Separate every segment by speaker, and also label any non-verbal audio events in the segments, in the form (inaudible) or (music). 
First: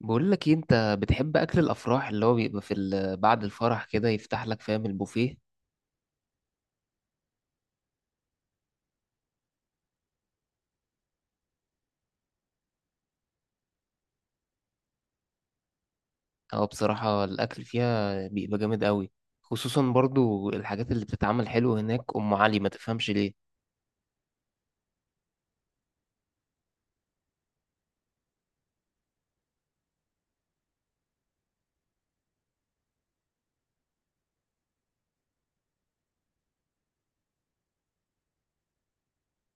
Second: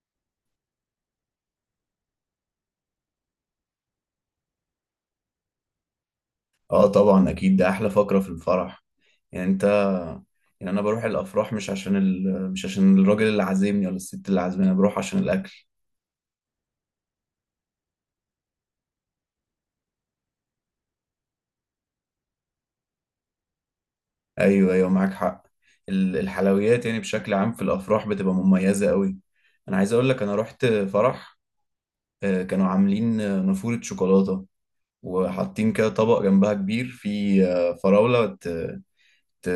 Speaker 1: بقول لك إيه، انت بتحب اكل الافراح اللي هو بيبقى بعد الفرح كده يفتح لك فاهم البوفيه؟
Speaker 2: اه، طبعا اكيد ده احلى فقرة في الفرح. يعني انت، يعني انا بروح الافراح مش عشان مش عشان الراجل اللي عازمني ولا الست اللي عازماني، انا بروح عشان الاكل.
Speaker 1: اه، بصراحة الاكل فيها بيبقى جامد قوي، خصوصا برضو الحاجات اللي بتتعمل حلو هناك، ام علي ما تفهمش ليه.
Speaker 2: ايوه معاك حق. الحلويات يعني بشكل عام في الافراح بتبقى مميزة قوي. انا عايز اقول لك انا رحت فرح، كانوا عاملين نافورة شوكولاتة، وحاطين كده طبق جنبها كبير فيه فراولة. ت-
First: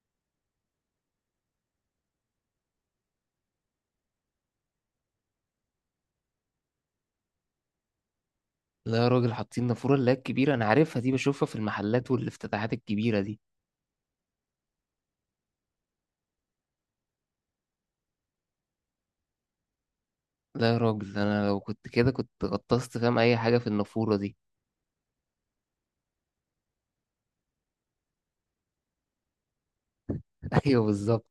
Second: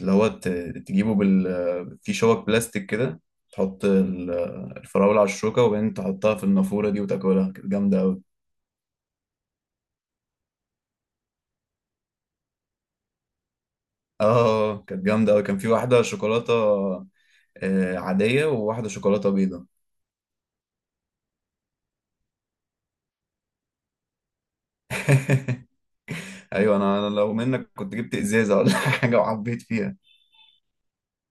Speaker 2: اللي هو ت- تجيبه في شوك بلاستيك كده، تحط الفراولة على الشوكة وبعدين تحطها في النافورة دي وتاكلها. كانت جامدة أوي.
Speaker 1: لا يا راجل، حاطين نافورة اللي هي الكبيرة، انا عارفها دي، بشوفها في المحلات والافتتاحات الكبيرة دي.
Speaker 2: اه كانت جامدة أوي، كان في واحدة شوكولاتة عادية وواحدة شوكولاتة بيضة.
Speaker 1: لا يا راجل، انا لو كنت كده كنت غطست فاهم اي حاجة في النافورة دي.
Speaker 2: (laughs) ايوه أنا لو منك كنت جبت ازازه ولا (laughs) حاجه وعبيت فيها.
Speaker 1: (laughs) ايوه، بالظبط.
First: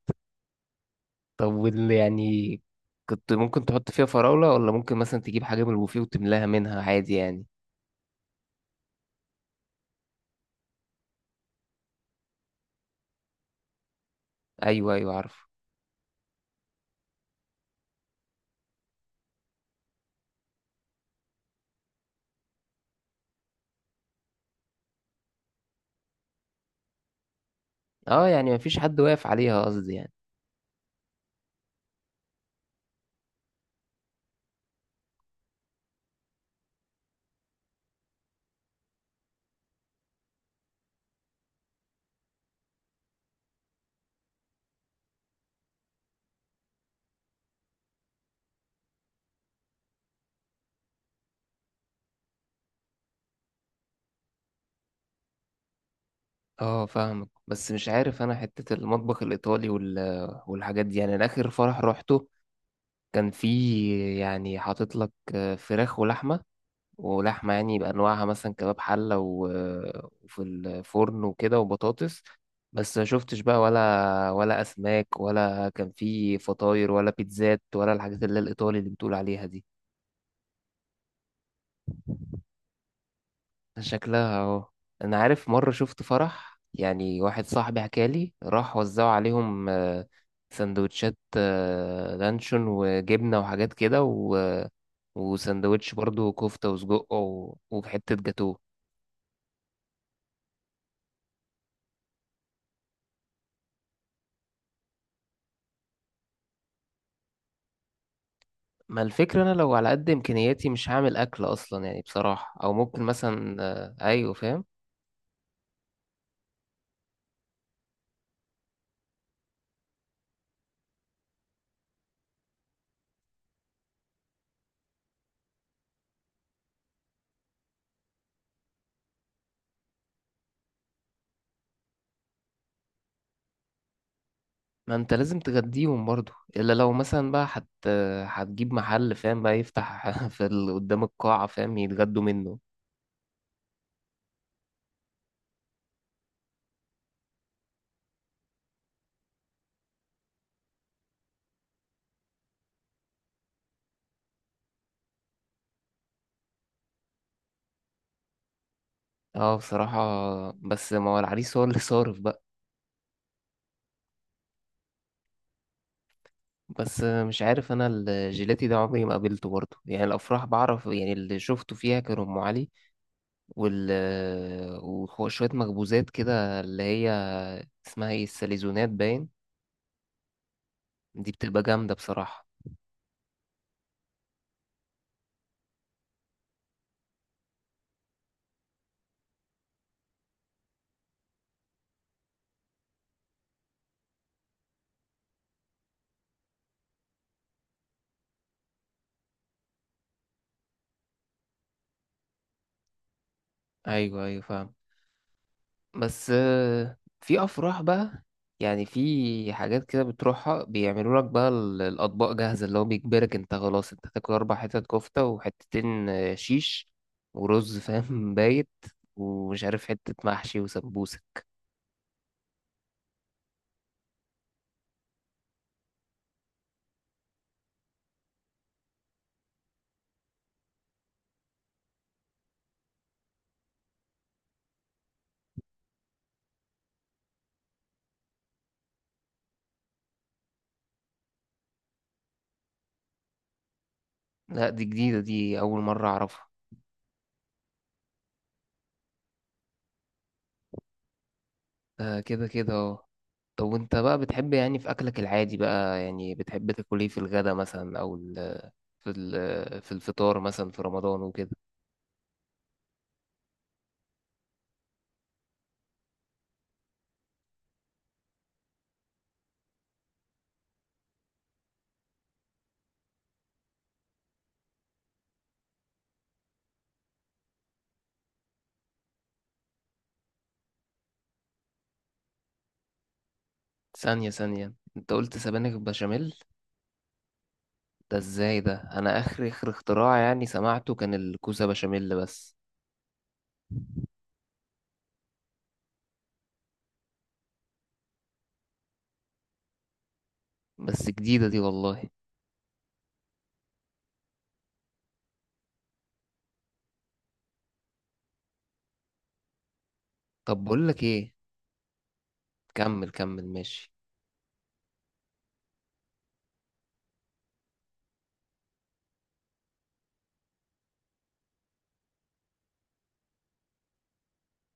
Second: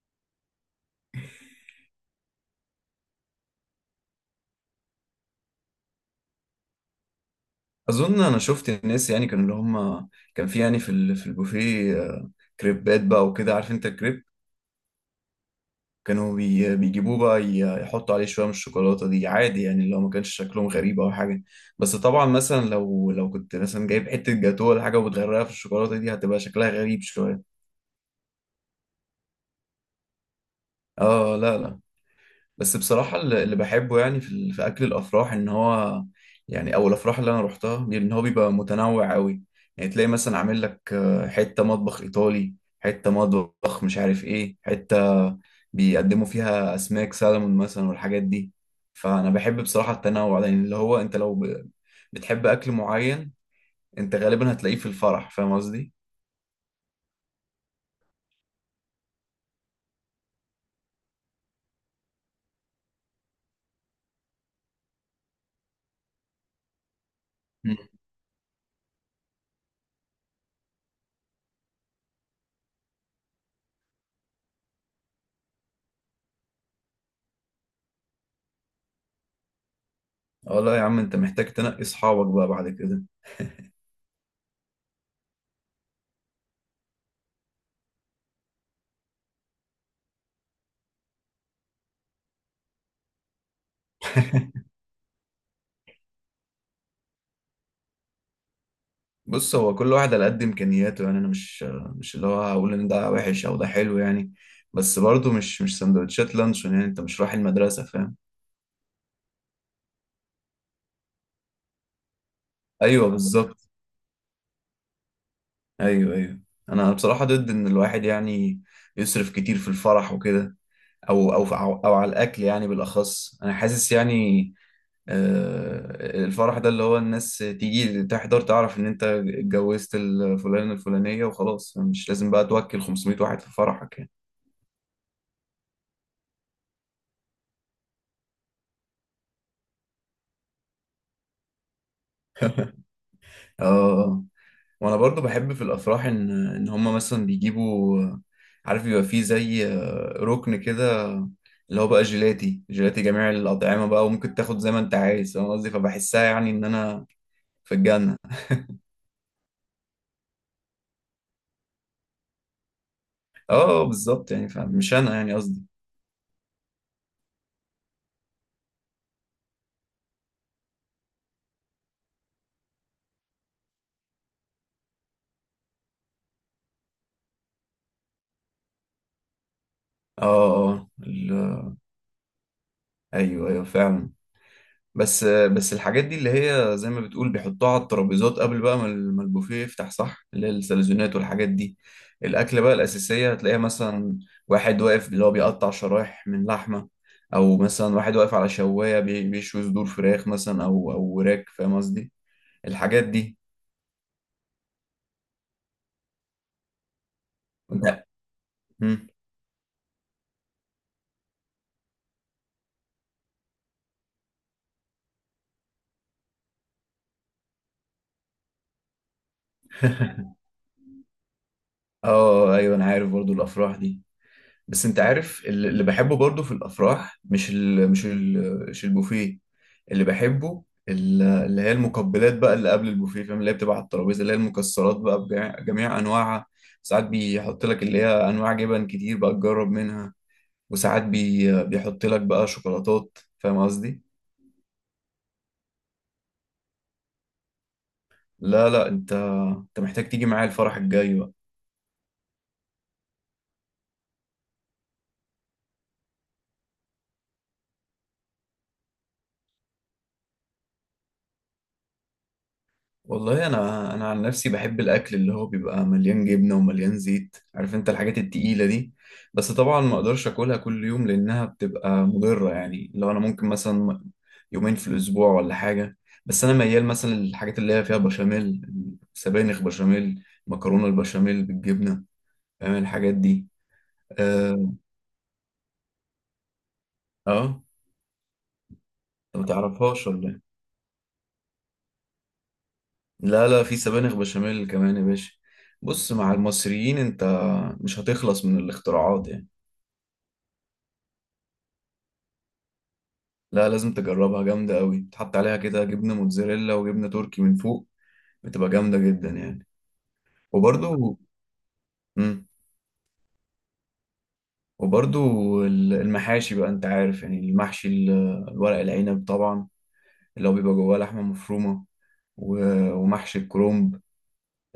Speaker 1: طب وال يعني كنت ممكن تحط فيها فراولة، ولا ممكن مثلا تجيب حاجة من البوفيه وتملاها منها عادي يعني.
Speaker 2: اظن انا شفت الناس، يعني كانوا اللي هم كان في، يعني في في البوفيه كريبات بقى وكده، عارف انت الكريب.
Speaker 1: ايوه ايوه، عارف.
Speaker 2: كانوا بيجيبوه بقى، يحطوا عليه شوية من الشوكولاتة دي عادي يعني، اللي هو ما كانش شكلهم غريب أو حاجة. بس طبعا مثلا لو كنت مثلا جايب حتة جاتوه ولا حاجة وبتغرقها في الشوكولاتة دي هتبقى شكلها غريب شوية.
Speaker 1: اه، يعني مفيش حد واقف عليها قصدي يعني.
Speaker 2: اه لا لا. بس بصراحة اللي بحبه يعني في في أكل الأفراح إن هو، يعني أو الأفراح اللي أنا روحتها إن هو بيبقى متنوع أوي. يعني تلاقي مثلا عامل لك حتة مطبخ إيطالي، حتة مطبخ مش عارف إيه، حتة بيقدموا فيها أسماك سالمون مثلا والحاجات دي. فأنا بحب بصراحة التنوع ده، يعني اللي هو أنت لو بتحب أكل معين أنت غالبا هتلاقيه في الفرح، فاهم قصدي؟
Speaker 1: اه، فاهمك، بس مش عارف انا حتة المطبخ الايطالي والحاجات دي، يعني انا اخر فرح روحته كان فيه يعني حاطط لك فراخ ولحمة، ولحمة
Speaker 2: مم.
Speaker 1: يعني بأنواعها، مثلا كباب حلة وفي الفرن وكده وبطاطس، بس ما شفتش بقى ولا أسماك، ولا كان فيه فطاير ولا بيتزات ولا الحاجات اللي هي الإيطالي اللي بتقول عليها دي.
Speaker 2: اه لا يا عم أنت محتاج تنقي أصحابك بقى بعد كده.
Speaker 1: شكلها اهو. انا عارف مره شفت فرح، يعني واحد صاحبي حكالي راح وزعوا عليهم سندوتشات لانشون وجبنه وحاجات كده
Speaker 2: (laughs)
Speaker 1: وسندوتش برضو كفته وسجق وحته جاتوه.
Speaker 2: بص، هو كل واحد على قد امكانياته يعني. انا مش، مش اللي هو هقول ان ده وحش او ده حلو يعني، بس برضه مش، مش سندوتشات لانشون. يعني انت مش رايح المدرسه، فاهم؟
Speaker 1: ما الفكره، انا لو على قد امكانياتي مش هعمل اكل اصلا يعني بصراحه، او ممكن
Speaker 2: ايوه
Speaker 1: مثلا
Speaker 2: بالظبط.
Speaker 1: ايوه، فاهم.
Speaker 2: ايوه. انا بصراحه ضد ان الواحد يعني يصرف كتير في الفرح وكده، او او على الاكل يعني. بالاخص انا حاسس يعني الفرح ده اللي هو الناس تيجي تحضر تعرف ان انت اتجوزت الفلانه الفلانيه وخلاص، مش لازم بقى توكل 500 واحد في فرحك يعني.
Speaker 1: ما انت لازم تغديهم برضو، الا لو مثلا بقى هتجيب محل فاهم بقى يفتح (laughs) قدام القاعه فاهم يتغدوا منه.
Speaker 2: (laughs) اه. وانا برضو بحب في الافراح ان، ان هم مثلا بيجيبوا، عارف بيبقى فيه زي ركن كده اللي هو بقى جيلاتي جميع الاطعمه بقى، وممكن تاخد زي ما انت عايز، فاهم قصدي؟ فبحسها يعني ان انا في الجنه.
Speaker 1: اه بصراحة، بس ما هو العريس هو اللي صارف بقى.
Speaker 2: اه بالظبط يعني، فمش انا يعني قصدي.
Speaker 1: بس مش عارف انا الجيلاتي ده عمري ما قابلته برضه، يعني الافراح بعرف، يعني اللي شفته فيها كان ام علي وال وشوية مخبوزات كده، اللي هي اسمها ايه، الساليزونات باين.
Speaker 2: اه اه
Speaker 1: دي بتبقى
Speaker 2: ال-
Speaker 1: جامدة بصراحة.
Speaker 2: ايوه فعلا. بس الحاجات دي اللي هي زي ما بتقول بيحطوها على الترابيزات قبل بقى ما ما البوفيه يفتح، صح؟ اللي هي السلزونات والحاجات دي. الأكلة بقى الأساسية هتلاقيها مثلا واحد واقف اللي هو بيقطع شرايح من لحمة، أو مثلا واحد واقف على شواية بيشوي صدور فراخ مثلا، أو أو وراك، فاهم قصدي؟ الحاجات دي.
Speaker 1: ايوه ايوه، فاهم، بس في افراح
Speaker 2: لا.
Speaker 1: بقى يعني،
Speaker 2: مم.
Speaker 1: في حاجات كده بتروحها بيعملوا لك بقى الاطباق جاهزه، اللي هو بيجبرك انت خلاص انت تاكل 4 حتت كفته وحتتين شيش ورز فاهم، (laughs) بايت، ومش عارف حته
Speaker 2: (laughs)
Speaker 1: محشي وسمبوسه.
Speaker 2: اه ايوه انا عارف برضو الافراح دي. بس انت عارف اللي بحبه برضو في الافراح مش ال، مش ال، مش البوفيه. اللي بحبه اللي هي المقبلات بقى اللي قبل البوفيه، فاهم؟ اللي هي بتبقى على الترابيزه، اللي هي المكسرات بقى بجميع، جميع انواعها. ساعات بيحط لك اللي هي انواع جبن كتير بقى تجرب منها، وساعات بيحط لك بقى شوكولاتات، فاهم قصدي؟
Speaker 1: لا دي جديده، دي اول مره اعرفها.
Speaker 2: لا لا، انت محتاج تيجي معايا الفرح الجاي بقى.
Speaker 1: ده كده كده، اه. طب وانت بقى بتحب يعني في اكلك العادي بقى، يعني بتحب تاكل ايه في الغدا مثلا، في الفطار مثلا في رمضان وكده؟
Speaker 2: والله انا، انا عن نفسي بحب الاكل اللي هو بيبقى مليان جبنه ومليان زيت، عارف انت الحاجات التقيله دي. بس طبعا ما اقدرش اكلها كل يوم لانها بتبقى مضره، يعني لو انا ممكن مثلا يومين في الاسبوع ولا حاجه. بس انا ميال مثلا للحاجات اللي هي فيها بشاميل، سبانخ بشاميل، مكرونه البشاميل بالجبنه، فاهم الحاجات دي؟
Speaker 1: ثانيه
Speaker 2: اه
Speaker 1: ثانيه، انت قلت سبانخ بشاميل؟
Speaker 2: اه.
Speaker 1: ده ازاي، ده انا
Speaker 2: انت ما
Speaker 1: اخر اخر
Speaker 2: تعرفهاش
Speaker 1: اختراع
Speaker 2: ولا
Speaker 1: يعني
Speaker 2: إيه؟
Speaker 1: سمعته كان الكوسة بشاميل بس.
Speaker 2: لا لا، في سبانخ بشاميل كمان يا باشا. بص، مع المصريين انت مش هتخلص من الاختراعات يعني.
Speaker 1: بس جديدة دي والله.
Speaker 2: لا لازم تجربها، جامدة قوي، تحط عليها كده جبنة موتزاريلا وجبنة تركي من فوق، بتبقى جامدة جدا يعني.
Speaker 1: طب بقول لك
Speaker 2: وبرضو،
Speaker 1: ايه،
Speaker 2: مم،
Speaker 1: كمل كمل ماشي.
Speaker 2: وبرضو المحاشي بقى، انت عارف يعني المحشي الورق العنب طبعا، اللي هو بيبقى جواه لحمة مفرومة، ومحشي الكرنب،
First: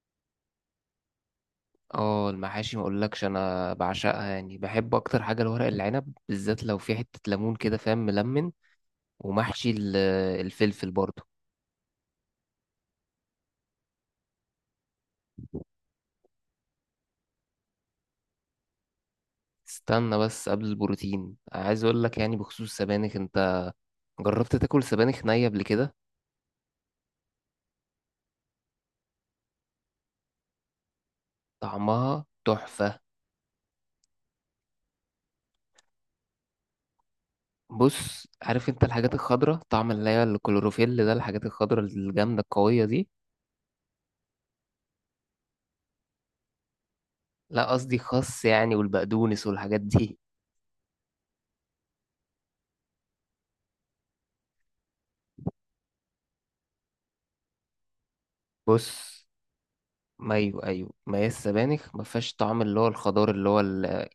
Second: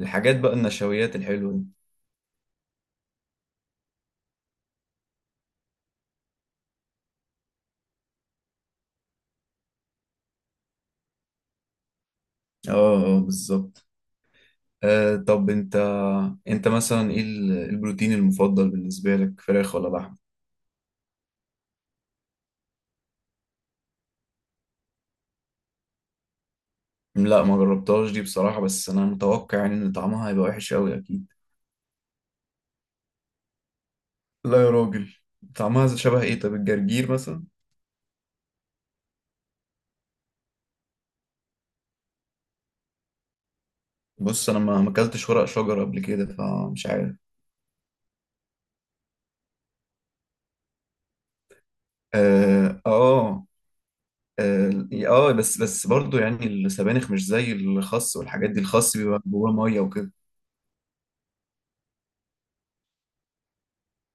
Speaker 2: الحاجات بقى النشويات الحلوة دي.
Speaker 1: اه المحاشي، ما اقولكش انا بعشقها، يعني بحب اكتر حاجة الورق العنب، بالذات لو في حتة ليمون كده فاهم، ملمن، ومحشي الفلفل برضه.
Speaker 2: اه اه بالظبط. آه طب انت، انت مثلا ايه البروتين المفضل بالنسبة لك، فراخ ولا لحم؟
Speaker 1: استنى بس قبل البروتين، عايز اقول لك يعني بخصوص السبانخ، انت جربت تاكل سبانخ نية قبل كده؟
Speaker 2: لا ما جربتهاش دي بصراحة، بس انا متوقع يعني ان طعمها هيبقى وحش قوي اكيد.
Speaker 1: طعمها تحفة.
Speaker 2: لا يا راجل، طعمها شبه ايه؟ طب الجرجير مثلا.
Speaker 1: بص، عارف انت الحاجات الخضراء، طعم اللي هي الكلوروفيل ده، الحاجات الخضراء الجامدة القوية دي.
Speaker 2: بص انا ما اكلتش ورق شجر قبل كده، فمش عارف.
Speaker 1: لا، قصدي خس يعني، والبقدونس والحاجات دي.
Speaker 2: اه اه اه، بس برضو يعني السبانخ مش زي الخس والحاجات دي،
Speaker 1: (laughs)
Speaker 2: الخس
Speaker 1: بص،
Speaker 2: بيبقى جواه ميه وكده.
Speaker 1: ما ايوه ايوه، ما هي السبانخ ما فيهاش طعم اللي هو الخضار اللي هو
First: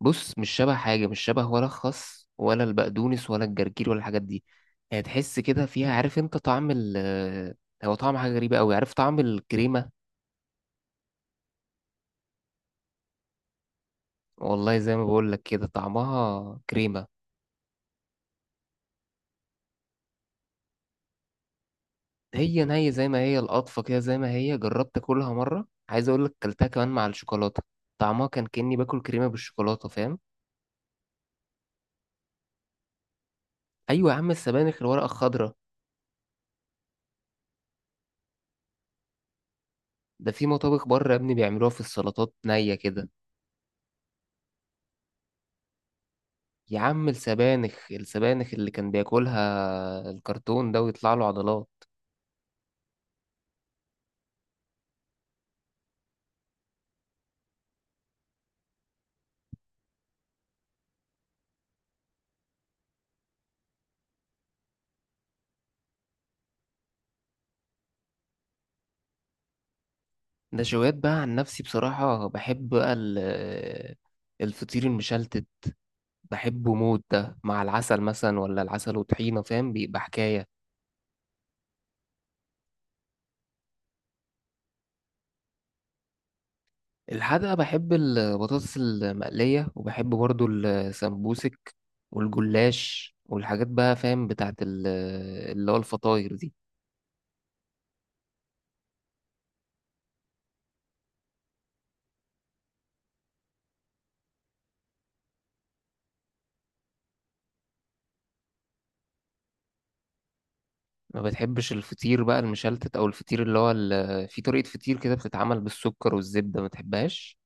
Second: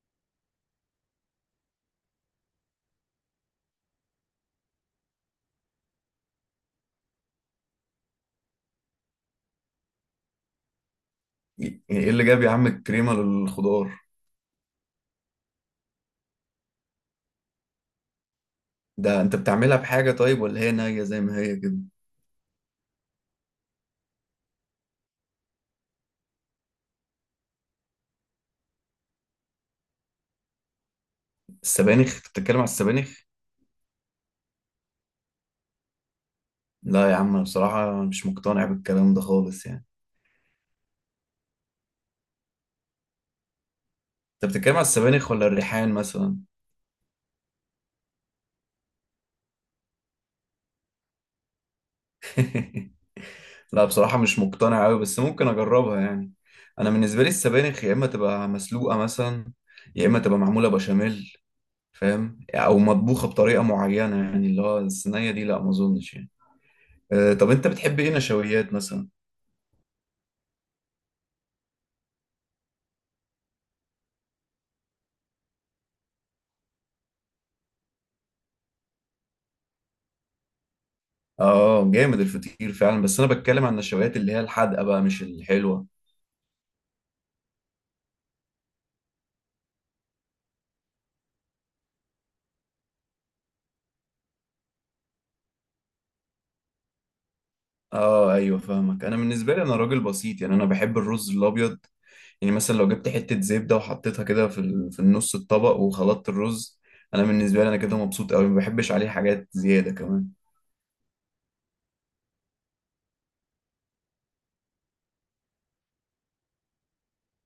Speaker 1: بص، مش شبه حاجة، مش شبه ولا الخس ولا البقدونس ولا الجرجير ولا الحاجات دي. يعني تحس كده فيها، عارف انت طعم هو طعم حاجة غريبة قوي، عارف طعم الكريمة.
Speaker 2: يعني ايه اللي جاب يا عم الكريمه للخضار؟
Speaker 1: والله زي ما بقول لك كده، طعمها كريمة.
Speaker 2: ده انت بتعملها بحاجه طيب ولا هي نيه زي ما هي كده؟
Speaker 1: هي نية زي ما هي، القطفة كده زي ما هي، جربت أكلها مرة، عايز أقول لك كلتها كمان مع الشوكولاتة، طعمها كان كأني باكل كريمة بالشوكولاتة فاهم.
Speaker 2: السبانخ، أنت بتتكلم على السبانخ؟
Speaker 1: أيوة يا عم، السبانخ الورقة الخضراء.
Speaker 2: لا يا عم أنا بصراحه مش مقتنع بالكلام ده خالص يعني.
Speaker 1: ده في مطابخ بره يا ابني بيعملوها في السلطات نية كده.
Speaker 2: انت بتتكلم على السبانخ ولا الريحان مثلا؟
Speaker 1: يا عم، السبانخ السبانخ اللي كان بياكلها الكرتون ده ويطلع له عضلات.
Speaker 2: (laughs) لا بصراحة مش مقتنع أوي، بس ممكن أجربها يعني. أنا بالنسبة لي السبانخ يا إما تبقى مسلوقة مثلا، يا إما تبقى معمولة بشاميل، فاهم؟ أو مطبوخة بطريقة معينة يعني، اللي هو الصينية دي لا ما أظنش يعني. أه طب أنت بتحب إيه نشويات مثلا؟
Speaker 1: نشويات بقى عن نفسي بصراحة بحب بقى الفطير المشلتت. بحبه موت، ده مع العسل مثلا ولا العسل وطحينة فاهم، بيبقى حكاية.
Speaker 2: آه جامد الفطير فعلا، بس أنا بتكلم عن النشويات اللي هي الحادقة بقى مش الحلوة.
Speaker 1: الحقيقة بحب البطاطس المقلية، وبحب برضو السمبوسك والجلاش والحاجات بقى فاهم بتاعت اللي هو الفطاير دي.
Speaker 2: آه أيوه فاهمك. أنا بالنسبة لي أنا راجل بسيط يعني، أنا بحب الرز الأبيض. يعني مثلا لو جبت حتة زبدة وحطيتها كده في في النص الطبق وخلطت الرز، أنا بالنسبة لي أنا كده مبسوط أوي، ما بحبش عليه حاجات زيادة كمان.
Speaker 1: ما بتحبش الفطير بقى المشلتت، أو الفطير اللي هو في طريقة فطير كده بتتعمل بالسكر والزبدة، ما تحبهاش؟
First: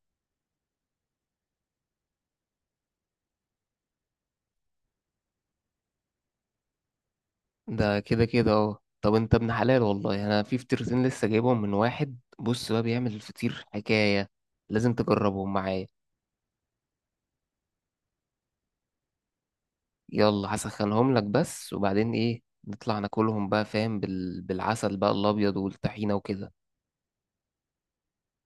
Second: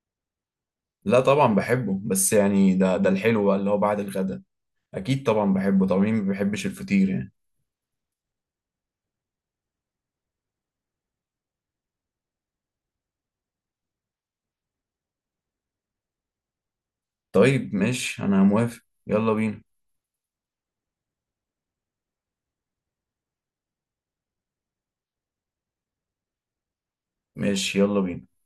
Speaker 2: لا طبعا بحبه، بس يعني ده الحلو بقى اللي هو بعد الغدا، أكيد طبعا بحبه طبعا، مين ما بيحبش الفطير يعني.
Speaker 1: ده كده كده، اه. طب انت ابن حلال والله، يعني انا في فطيرتين لسه جايبهم من واحد، بص بقى بيعمل الفطير حكاية، لازم تجربهم معايا.
Speaker 2: طيب ماشي أنا موافق، يلا بينا.
Speaker 1: يلا هسخنهم لك بس وبعدين ايه، نطلع ناكلهم بقى فاهم بالعسل بقى الابيض والطحينه وكده.
Speaker 2: ماشي يلا بينا.